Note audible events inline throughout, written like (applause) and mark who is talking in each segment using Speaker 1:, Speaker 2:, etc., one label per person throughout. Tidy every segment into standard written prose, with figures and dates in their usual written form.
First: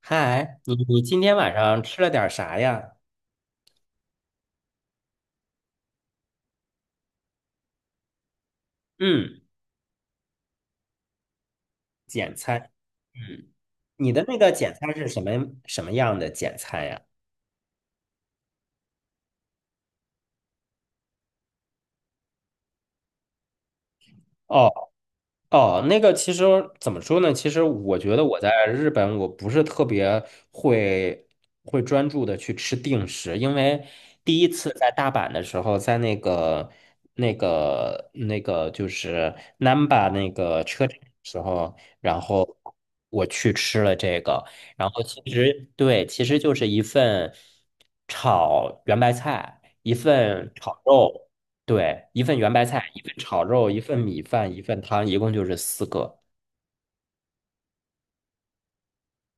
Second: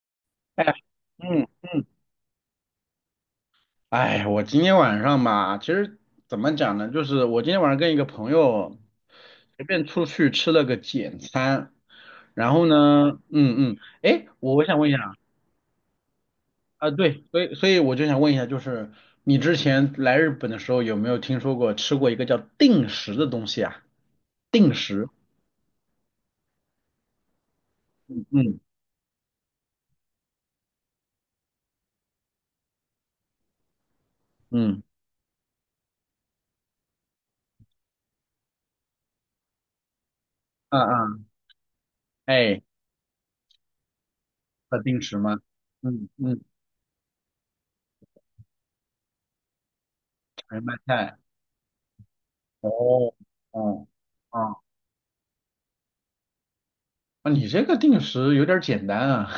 Speaker 1: 嗨，你今天
Speaker 2: 嗯，
Speaker 1: 晚上吃了点儿啥呀？
Speaker 2: 哎，我今天晚上吧，其实怎么讲呢，就是我今天晚上跟一个朋友
Speaker 1: 嗯，
Speaker 2: 随便出去吃了个简餐，
Speaker 1: 简
Speaker 2: 然后
Speaker 1: 餐。
Speaker 2: 呢，
Speaker 1: 嗯，你的
Speaker 2: 哎，
Speaker 1: 那个
Speaker 2: 我
Speaker 1: 简
Speaker 2: 想问一
Speaker 1: 餐是
Speaker 2: 下
Speaker 1: 什么样的简餐
Speaker 2: 啊，
Speaker 1: 呀？
Speaker 2: 对，所以我就想问一下，就是你之前来日本的时候有没有听说过吃过一个叫定时的东西啊？
Speaker 1: 哦。
Speaker 2: 定时，
Speaker 1: 哦，那个其实怎么说呢？其实我觉得我
Speaker 2: 嗯
Speaker 1: 在日本，我不是特别会会专注的去吃定食，因为第一次
Speaker 2: 嗯
Speaker 1: 在大阪的时候，在那个就是 Namba 那个
Speaker 2: 嗯
Speaker 1: 车站的
Speaker 2: 嗯，
Speaker 1: 时候，然后
Speaker 2: 哎，
Speaker 1: 我去吃了这个，
Speaker 2: 叫
Speaker 1: 然后
Speaker 2: 定时
Speaker 1: 其
Speaker 2: 吗？
Speaker 1: 实对，
Speaker 2: 嗯
Speaker 1: 其实
Speaker 2: 嗯，
Speaker 1: 就是一份炒圆白菜，一份
Speaker 2: 全麦
Speaker 1: 炒
Speaker 2: 菜，
Speaker 1: 肉。对，一份圆白菜，一份
Speaker 2: 哦，
Speaker 1: 炒肉，一
Speaker 2: 哦。
Speaker 1: 份米饭，
Speaker 2: 哦，
Speaker 1: 一份汤，一共就是4个
Speaker 2: 啊，你这个定时有点儿简单啊，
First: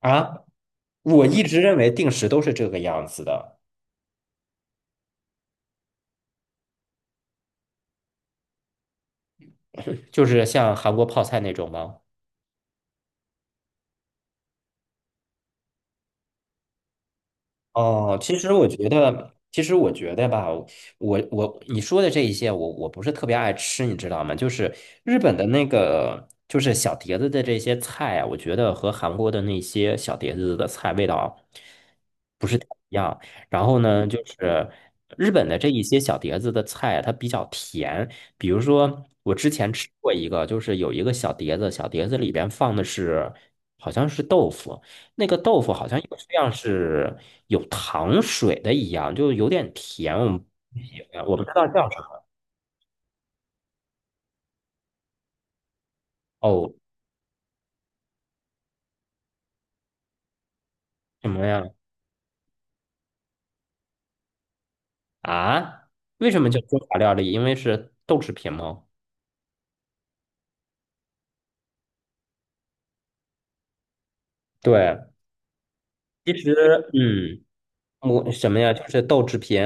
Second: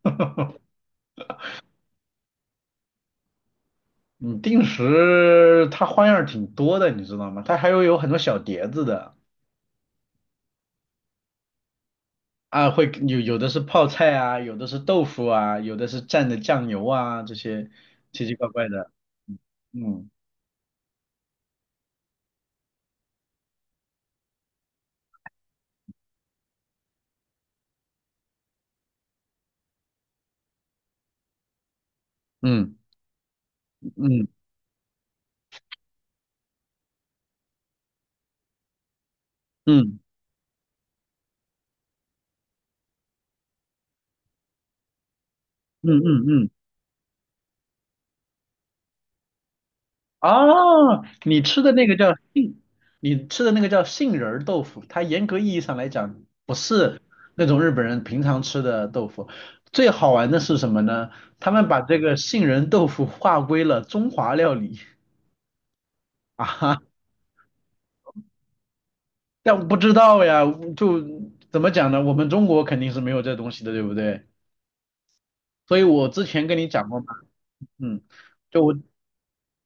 Speaker 1: 啊。
Speaker 2: (laughs)
Speaker 1: 我一直认为定时都是这个样子的，
Speaker 2: 你定时它花样儿挺多的，你知道吗？它还有很多小碟子的
Speaker 1: 就是像韩国泡菜那种吗？
Speaker 2: 啊，会有有的是泡菜啊，有的是豆腐啊，有的是蘸的酱油啊，这些
Speaker 1: 哦，
Speaker 2: 奇奇怪怪的，
Speaker 1: 其实我觉得吧，我你说的这一些，我不是特别爱吃，你知道吗？就是日本的那个，就是小碟子的这些菜啊，我觉得和韩国的那些小碟子的菜味道不是太
Speaker 2: 嗯
Speaker 1: 一样。然后呢，就
Speaker 2: 嗯
Speaker 1: 是日本的这一些小碟子的菜啊，它比较甜。比如说，我之前
Speaker 2: 嗯
Speaker 1: 吃
Speaker 2: 嗯
Speaker 1: 过一个，就是有一个小碟子，小碟子里边放的是好像是豆腐。那个豆腐好
Speaker 2: 嗯
Speaker 1: 像
Speaker 2: 嗯
Speaker 1: 有
Speaker 2: 嗯嗯。
Speaker 1: 像是有糖水的一样，就有点甜，我们不喜
Speaker 2: 哦，
Speaker 1: 欢，我不知道叫什么。
Speaker 2: 你吃的那个叫杏仁儿豆腐，它严格意义上来讲不
Speaker 1: 哦，
Speaker 2: 是那种日本人平常吃的豆腐。最好玩的是什么呢？
Speaker 1: 什么
Speaker 2: 他
Speaker 1: 呀？
Speaker 2: 们把这个杏仁豆腐划归了中华料理。
Speaker 1: 啊？为
Speaker 2: (laughs)
Speaker 1: 什
Speaker 2: 啊
Speaker 1: 么叫中
Speaker 2: 哈，
Speaker 1: 华料理？因为是豆制品吗？
Speaker 2: 但不知道呀，就怎么讲呢？我们中国肯定是没有这东西的，对不对？
Speaker 1: 对，
Speaker 2: 所以我之
Speaker 1: 其
Speaker 2: 前
Speaker 1: 实，
Speaker 2: 跟你讲过嘛，
Speaker 1: 嗯，
Speaker 2: 嗯，
Speaker 1: 我什么
Speaker 2: 就
Speaker 1: 呀？
Speaker 2: 我
Speaker 1: 就是豆制品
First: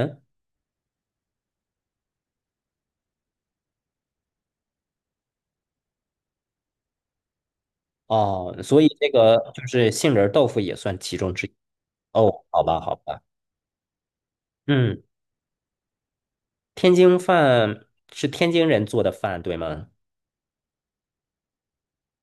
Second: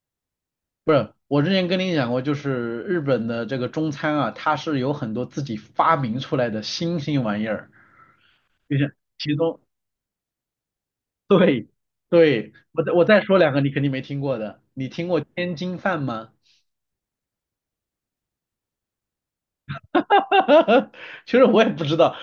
Speaker 2: 我之前跟你讲过，就是日本的这个中餐啊，它是有很多自己发明出来的新兴玩意儿，
Speaker 1: 哦，
Speaker 2: 就
Speaker 1: 所以
Speaker 2: 是
Speaker 1: 这
Speaker 2: 其
Speaker 1: 个
Speaker 2: 中，
Speaker 1: 就是杏仁豆腐也算其中之一。
Speaker 2: 对，
Speaker 1: 哦，
Speaker 2: 对，
Speaker 1: 好吧，
Speaker 2: 我再
Speaker 1: 好
Speaker 2: 我
Speaker 1: 吧，
Speaker 2: 再说两个你肯定没听过的，你
Speaker 1: 嗯，
Speaker 2: 听过天津饭吗？
Speaker 1: 天津饭是天津人做的饭，对吗？
Speaker 2: (laughs) 其实我也不知道，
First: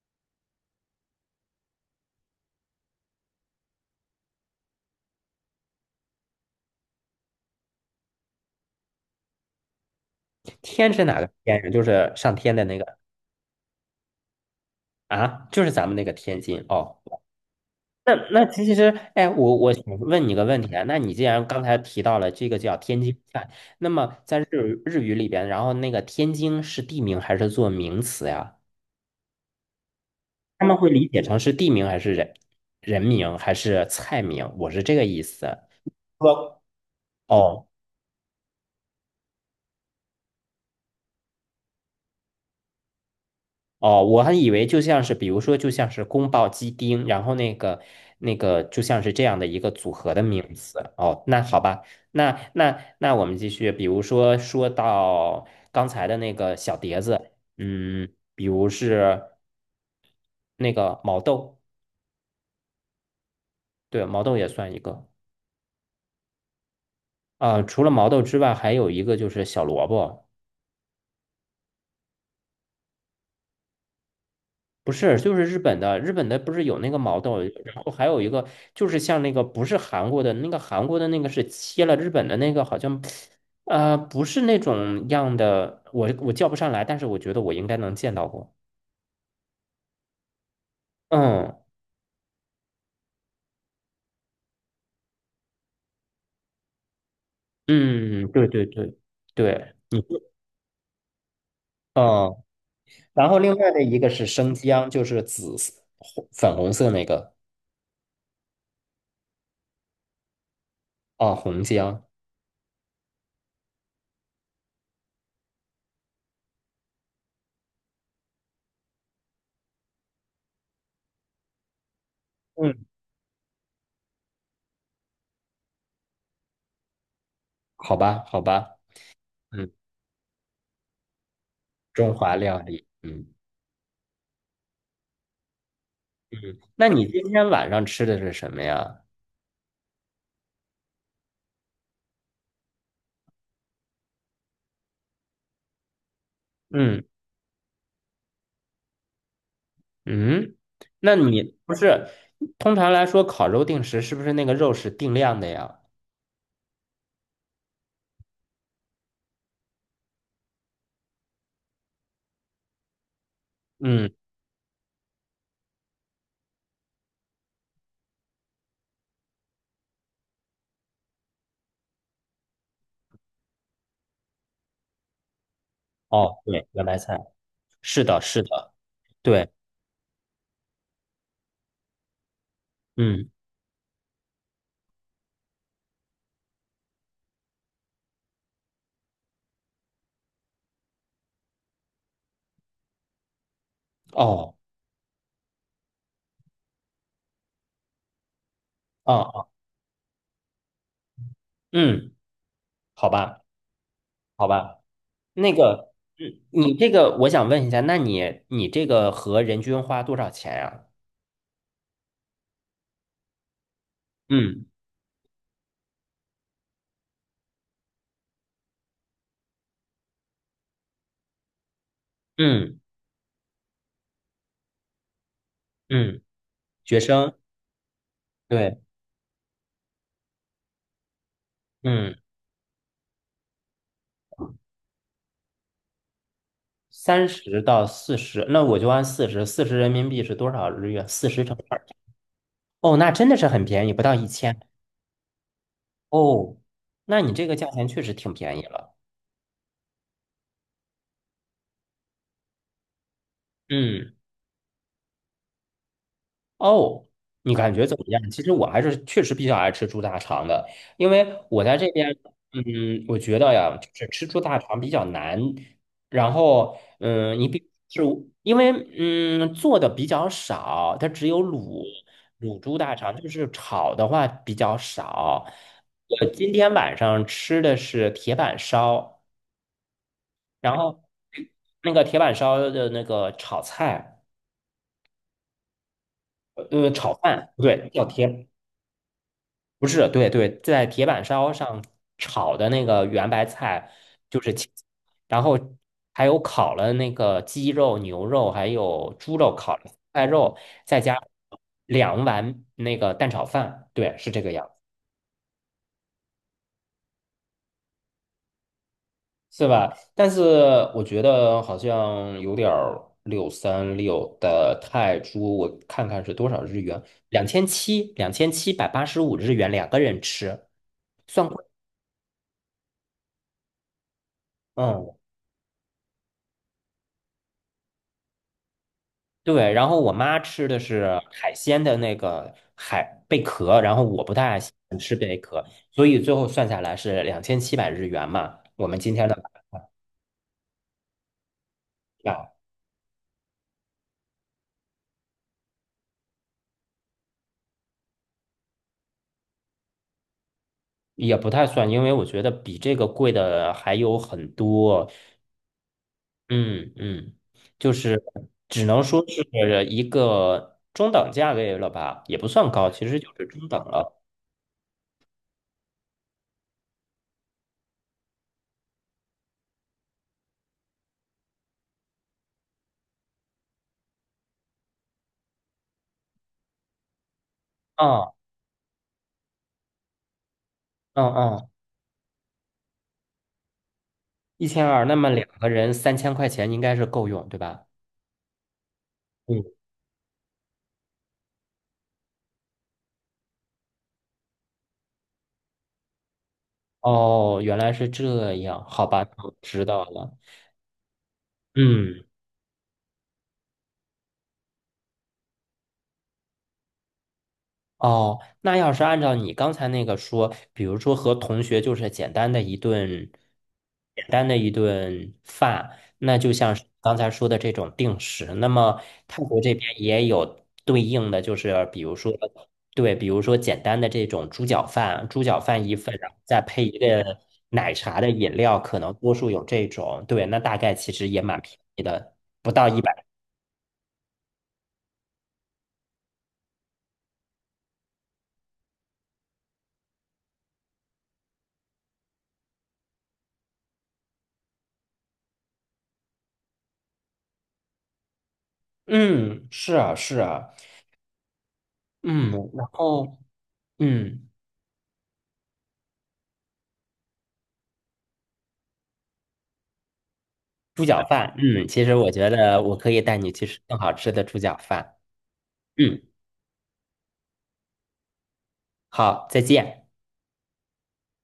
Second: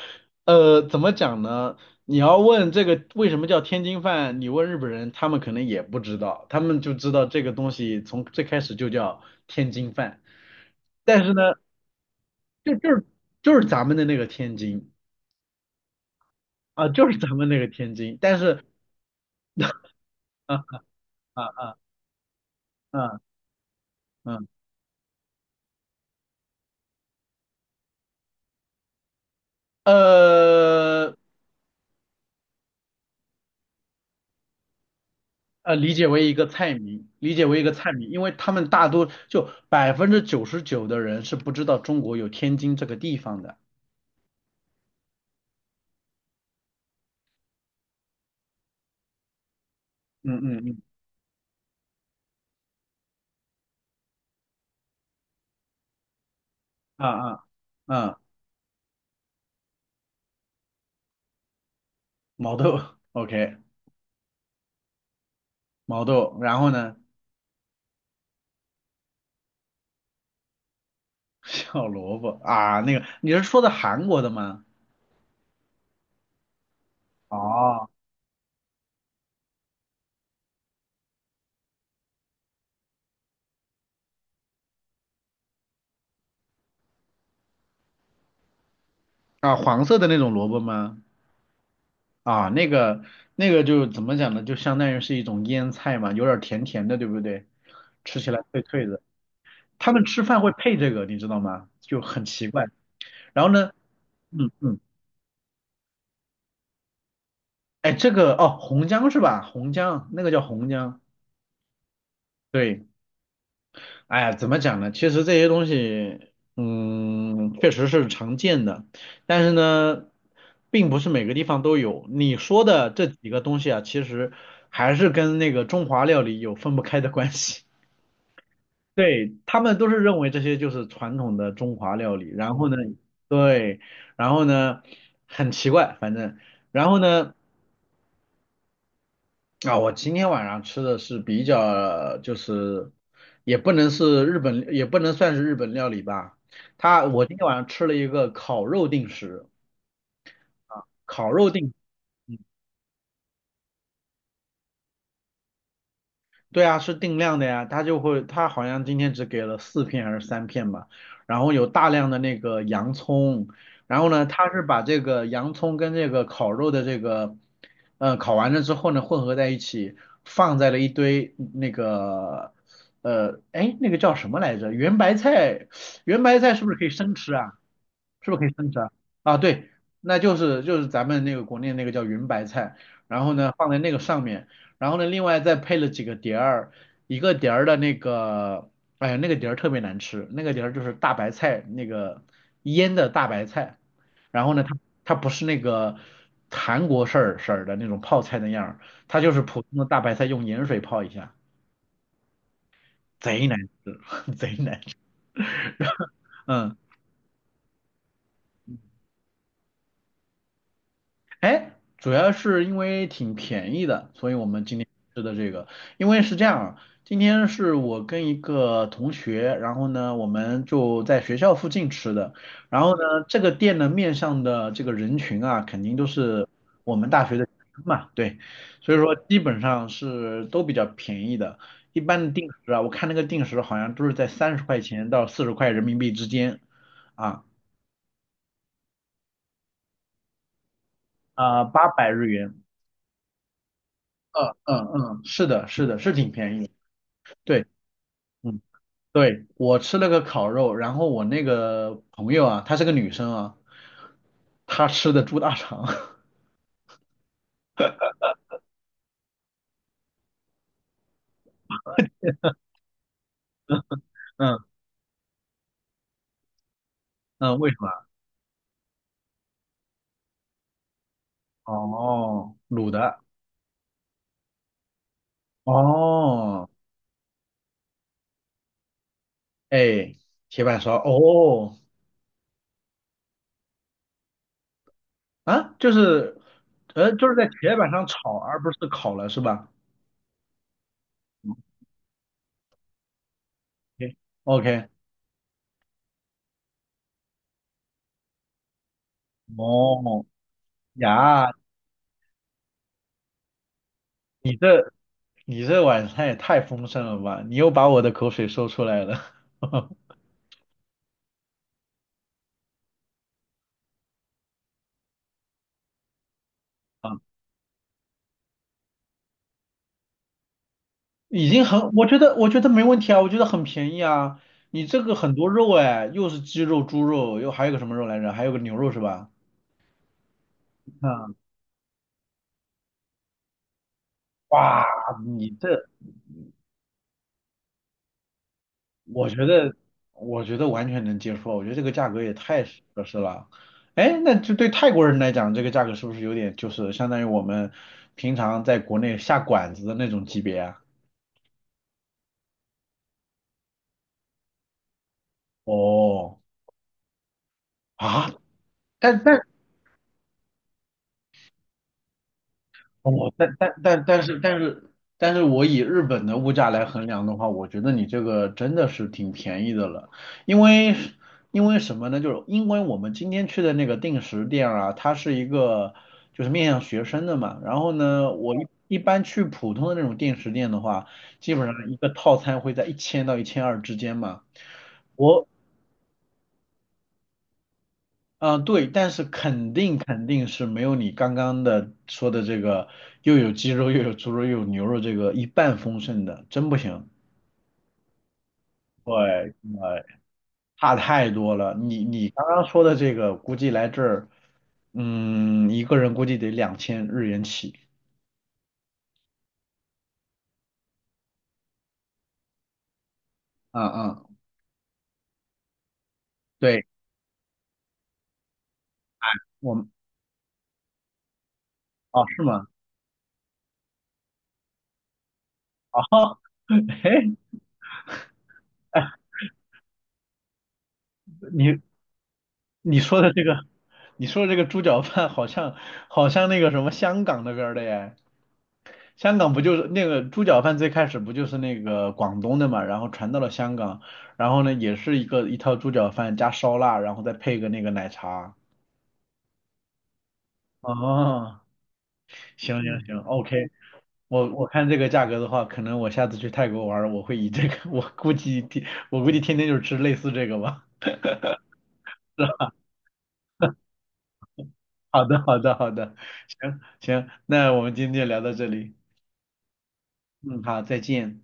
Speaker 2: 怎么讲呢？你要问这个为什么叫天津饭，你问日本人，他们可能也不知道，他们就知道这个东西从最开始就叫天津饭，
Speaker 1: 天是哪
Speaker 2: 但
Speaker 1: 个
Speaker 2: 是呢，
Speaker 1: 天呀？就是上天的
Speaker 2: 就
Speaker 1: 那
Speaker 2: 就
Speaker 1: 个。
Speaker 2: 是就是咱们的那个天津。
Speaker 1: 啊，就是咱们那个天津
Speaker 2: 啊，
Speaker 1: 哦。
Speaker 2: 就是咱们那个天
Speaker 1: 那
Speaker 2: 津，但
Speaker 1: 那
Speaker 2: 是，
Speaker 1: 其实，哎，我想问你个
Speaker 2: 啊
Speaker 1: 问题啊。那你既
Speaker 2: 啊
Speaker 1: 然刚才
Speaker 2: 啊
Speaker 1: 提到了这个叫天津
Speaker 2: 啊
Speaker 1: 菜，那么在
Speaker 2: 嗯，
Speaker 1: 日语里边，然后那个天津是地名还是做名词呀？他们会理
Speaker 2: 呃
Speaker 1: 解成是地名还是人名还是菜名？我是这个意思。
Speaker 2: 理解为一个
Speaker 1: 说
Speaker 2: 菜名，理解为一
Speaker 1: 哦，
Speaker 2: 个菜名，因为他们大多就99%的人是不知道中国有天津这个地方的。
Speaker 1: 哦，我还以为就像是，比如说，就像是宫保鸡丁，然后那个，就像是这样的一个组合的
Speaker 2: 嗯
Speaker 1: 名
Speaker 2: 嗯
Speaker 1: 字。
Speaker 2: 嗯，
Speaker 1: 哦，那好吧，那我们继续，比如说说到刚才的那个小碟
Speaker 2: 啊
Speaker 1: 子，
Speaker 2: 啊
Speaker 1: 嗯，
Speaker 2: 啊，
Speaker 1: 比如是那个毛豆，
Speaker 2: 毛豆，OK,
Speaker 1: 对，毛豆也算一个。
Speaker 2: 毛豆，然后呢，
Speaker 1: 啊、除了毛豆之外，还有一个就是小萝卜。
Speaker 2: (laughs) 小萝卜啊，那个你是说的韩国的吗？
Speaker 1: 不是，就是日本的不是有那个毛豆，然
Speaker 2: 哦，
Speaker 1: 后还有一个就是像那个不是韩国的那个是切了日本的那个好像，不是那种样的，我叫不上来，但是我觉得我应该能见到过。
Speaker 2: 啊，黄色的那种萝卜吗？
Speaker 1: 嗯
Speaker 2: 啊，那个就怎么讲呢？就相当于是一种腌菜嘛，有点儿甜甜的，对不对？吃
Speaker 1: 嗯，
Speaker 2: 起来
Speaker 1: 对
Speaker 2: 脆
Speaker 1: 对
Speaker 2: 脆
Speaker 1: 对
Speaker 2: 的。
Speaker 1: 对，
Speaker 2: 他
Speaker 1: 嗯
Speaker 2: 们吃饭会配这个，你知道吗？就很
Speaker 1: 嗯，
Speaker 2: 奇怪。
Speaker 1: 然后
Speaker 2: 然后
Speaker 1: 另外
Speaker 2: 呢，
Speaker 1: 的一个是
Speaker 2: 嗯
Speaker 1: 生
Speaker 2: 嗯，
Speaker 1: 姜，就是紫色红粉红色那个
Speaker 2: 哎，这个哦，红姜是吧？红姜，那个叫红姜。
Speaker 1: 哦，红姜。
Speaker 2: 对，哎呀，怎么讲呢？其实这些东西，嗯，确实是常见的，但是呢，并不是每个地方都有。你说
Speaker 1: 嗯，
Speaker 2: 的这几个东西啊，其实还是跟那个中华料理有分不开的关系。
Speaker 1: 好吧好吧，
Speaker 2: 对，他
Speaker 1: 嗯，
Speaker 2: 们都是认为这些就是传统的中华
Speaker 1: 中
Speaker 2: 料理，
Speaker 1: 华
Speaker 2: 然
Speaker 1: 料
Speaker 2: 后呢，
Speaker 1: 理，嗯，
Speaker 2: 然后呢，很奇怪，
Speaker 1: 那
Speaker 2: 然后
Speaker 1: 你今
Speaker 2: 呢，
Speaker 1: 天晚上吃的是什么呀？
Speaker 2: 啊，我今天晚上吃的是比较，就是也不能是日本，也不能算是日本料理吧，
Speaker 1: 嗯
Speaker 2: 我今天晚上吃了一个烤肉定食，
Speaker 1: 嗯，那
Speaker 2: 烤肉
Speaker 1: 你不
Speaker 2: 定。
Speaker 1: 是通常来说烤肉定时是不是那个肉是定量的呀？
Speaker 2: 对啊，是定量的呀，他就会，他好像今天只给了4片还是3片吧，然后有大量的那个洋葱，然
Speaker 1: 嗯，
Speaker 2: 后呢，他是把这个洋葱跟这个烤肉的这个，烤完了之后呢，混合在一起，放在了一堆那个，哎，那个叫什么来着？圆白菜，圆
Speaker 1: 哦，
Speaker 2: 白菜是
Speaker 1: 对，
Speaker 2: 不是
Speaker 1: 圆
Speaker 2: 可以
Speaker 1: 白
Speaker 2: 生
Speaker 1: 菜，
Speaker 2: 吃啊？
Speaker 1: 是的，
Speaker 2: 是不是
Speaker 1: 是
Speaker 2: 可以生
Speaker 1: 的，
Speaker 2: 吃啊？啊，
Speaker 1: 对，
Speaker 2: 对，那就是咱们那个国内那个叫云白菜，然
Speaker 1: 嗯，
Speaker 2: 后呢放在那个上面，然后呢另外再配了几个碟儿，一个碟儿的那个，哎呀那个碟儿特别难吃，那个碟儿就是大白菜那个腌的大白菜，然后
Speaker 1: 哦，
Speaker 2: 呢它不是那个韩国式儿的那种泡菜那样儿
Speaker 1: 哦，
Speaker 2: 它就是
Speaker 1: 哦
Speaker 2: 普通的大白菜用盐水泡一下，
Speaker 1: 嗯，好吧，
Speaker 2: 贼难吃，(laughs)
Speaker 1: 好
Speaker 2: 贼难
Speaker 1: 吧，
Speaker 2: 吃，
Speaker 1: 那个，嗯，你
Speaker 2: 嗯。
Speaker 1: 这个我想问一下，那你这个和人均花多少钱呀？
Speaker 2: 哎，主要是因为挺便宜的，所以我们
Speaker 1: 嗯
Speaker 2: 今天吃的这个，因为是这样啊，今天是我跟一个同学，然后呢，我们就在学校附近吃的，
Speaker 1: 嗯
Speaker 2: 然后呢，这个店呢面向的这个人群啊，肯定都
Speaker 1: 嗯，
Speaker 2: 是我
Speaker 1: 学
Speaker 2: 们大
Speaker 1: 生，
Speaker 2: 学的学生嘛，对，
Speaker 1: 对，
Speaker 2: 所以说基本上是都比较便宜的，一
Speaker 1: 嗯，
Speaker 2: 般的定时啊，我看那个定时好像都是在30块钱到40块人民币之间，
Speaker 1: 三
Speaker 2: 啊
Speaker 1: 十到四十，那我就按四十，40人民币是多少日元？四十乘二。
Speaker 2: 800日元。
Speaker 1: 哦，那真的是很便宜，不到一
Speaker 2: 嗯
Speaker 1: 千。
Speaker 2: 嗯嗯，是的，是的，是挺
Speaker 1: 哦，
Speaker 2: 便宜的。
Speaker 1: 那你这个
Speaker 2: 对，
Speaker 1: 价钱确实挺便
Speaker 2: 嗯，
Speaker 1: 宜了。
Speaker 2: 对，我吃了个烤肉，然后我那个朋友啊，她是个女生啊，
Speaker 1: 嗯，
Speaker 2: 她吃的猪大肠。(laughs)
Speaker 1: 哦，你感觉怎么样？其实我还是确实比较爱吃猪大肠的，因为我在这边，嗯，我觉得呀，就是吃猪大
Speaker 2: 嗯
Speaker 1: 肠比较难。然后，嗯，你
Speaker 2: 嗯，
Speaker 1: 比
Speaker 2: 为什
Speaker 1: 是
Speaker 2: 么？
Speaker 1: 因为做的比较少，它只有卤
Speaker 2: 哦，
Speaker 1: 卤猪
Speaker 2: 卤
Speaker 1: 大肠，
Speaker 2: 的。
Speaker 1: 就是炒的话比较少。我今
Speaker 2: 哦，
Speaker 1: 天晚上吃的是铁板烧。
Speaker 2: 哎，铁
Speaker 1: 然
Speaker 2: 板烧。
Speaker 1: 后
Speaker 2: 哦，
Speaker 1: 那个铁板烧的那个炒菜，
Speaker 2: 啊，就是，呃，
Speaker 1: 炒
Speaker 2: 就是在
Speaker 1: 饭，不
Speaker 2: 铁
Speaker 1: 对，
Speaker 2: 板
Speaker 1: 叫
Speaker 2: 上炒，
Speaker 1: 铁，
Speaker 2: 而不是烤了，是吧
Speaker 1: 不是，对对，在铁板烧上炒的那个圆白菜就是青菜，
Speaker 2: ？OK,
Speaker 1: 然后还有烤了那个鸡肉、牛肉，还有猪肉，烤了菜
Speaker 2: 哦，
Speaker 1: 肉，再加
Speaker 2: 呀，
Speaker 1: 2碗那个蛋炒饭，对，是这个
Speaker 2: 你
Speaker 1: 样。
Speaker 2: 这你这晚餐也太丰盛了吧？你又把我的口水说出来了。
Speaker 1: 是吧？
Speaker 2: (laughs)
Speaker 1: 但是我觉得好像有点636的泰铢，我看看是多少日元？两千七，2785日元，两个人吃，算
Speaker 2: 已
Speaker 1: 贵。
Speaker 2: 经很，我觉得没问题啊，我觉得很便宜啊。你这
Speaker 1: 嗯，
Speaker 2: 个很多肉哎，又是鸡肉、猪肉，又还有个什么肉来着？还有个牛肉是吧？
Speaker 1: 对。然后我妈吃的是
Speaker 2: 嗯，
Speaker 1: 海鲜的那个海贝壳，然后我不太爱吃，
Speaker 2: 哇，你这，
Speaker 1: 所以最后算下来是2700日元嘛。我们今天
Speaker 2: 我
Speaker 1: 的
Speaker 2: 觉
Speaker 1: 晚
Speaker 2: 得我觉得完全能接受啊，我觉得这个价格也
Speaker 1: 饭
Speaker 2: 太合适了。哎，那就对泰国人来讲，这个价格是不是有点就是相当于我们平常在国内下馆子的那种级别啊？
Speaker 1: 也不太算，因为我觉得比这个贵的还有很多。
Speaker 2: 哦，
Speaker 1: 嗯嗯，就是
Speaker 2: 啊，
Speaker 1: 只能
Speaker 2: 但
Speaker 1: 说
Speaker 2: 但
Speaker 1: 是一个中等价位了吧，也不算高，其实就
Speaker 2: 我
Speaker 1: 是
Speaker 2: 但
Speaker 1: 中
Speaker 2: 但
Speaker 1: 等
Speaker 2: 但
Speaker 1: 了。
Speaker 2: 但是但是但是我以日本的物价来衡量的话，我觉得你这个真的是挺便宜的了，因为因为什么呢？就是因为我们今天去的那个定时店啊，它是一个就是面向学生的嘛，然后
Speaker 1: 嗯
Speaker 2: 呢，我一般去普通的那种定时店的话，
Speaker 1: 嗯
Speaker 2: 基本
Speaker 1: 嗯，
Speaker 2: 上一个套餐会在1000到1200之间嘛。
Speaker 1: 1200，那么两
Speaker 2: 我
Speaker 1: 个人3000块钱应该是够用，对吧？
Speaker 2: 嗯，对，但是
Speaker 1: 嗯，
Speaker 2: 肯定是没有你刚刚的说的这个又有鸡肉又有猪肉又有牛肉这个一半丰盛的，真不行。
Speaker 1: 哦，原来是这样，好吧，我
Speaker 2: 对，
Speaker 1: 知道
Speaker 2: 呃，
Speaker 1: 了。
Speaker 2: 差太多了。你
Speaker 1: 嗯。
Speaker 2: 你刚刚说的这个，估计来这儿，嗯，一个人估计得2000日元起。
Speaker 1: 哦，那要是按照你刚才那个说，比如说和同学就是简单的一顿，
Speaker 2: 嗯
Speaker 1: 简
Speaker 2: 嗯，
Speaker 1: 单的一顿饭，那就像是
Speaker 2: 对，
Speaker 1: 刚才说的这种定时，那么泰国这
Speaker 2: 我们
Speaker 1: 边也有对应的，就是比如
Speaker 2: 哦
Speaker 1: 说，
Speaker 2: 是吗？
Speaker 1: 对，比如说简单的这种猪脚饭，猪脚饭一
Speaker 2: 哦，
Speaker 1: 份，然后再
Speaker 2: (laughs)
Speaker 1: 配一
Speaker 2: 哎，
Speaker 1: 个奶茶的饮料，可能多数有这种，对，那大概其实也蛮便
Speaker 2: 你
Speaker 1: 宜的，不到
Speaker 2: 你
Speaker 1: 一
Speaker 2: 说
Speaker 1: 百。
Speaker 2: 的这个，你说的这个猪脚饭好像那个什么香港那边儿的耶。香港不就是那个猪脚饭最开始不就是那个广东的嘛，然后传到了香港，然后呢也是一个一套猪脚饭加烧腊，然后再配个那个奶茶。
Speaker 1: 嗯，是啊，是啊，
Speaker 2: 哦，
Speaker 1: 嗯，
Speaker 2: 行
Speaker 1: 然
Speaker 2: 行嗯行
Speaker 1: 后
Speaker 2: ，OK,(laughs)
Speaker 1: 嗯。
Speaker 2: 我看这个价格的话，可能我下次去泰国玩儿我会以这个，(laughs) 我估计天天就吃类似这个吧。
Speaker 1: 猪脚饭，嗯，其实我觉得我可以带你去吃更好吃的猪脚
Speaker 2: (laughs)
Speaker 1: 饭。
Speaker 2: 好的，好的，好的，
Speaker 1: 嗯，
Speaker 2: 行行，那我们今天就聊到这里，
Speaker 1: 好，再见。
Speaker 2: 嗯，好，再见。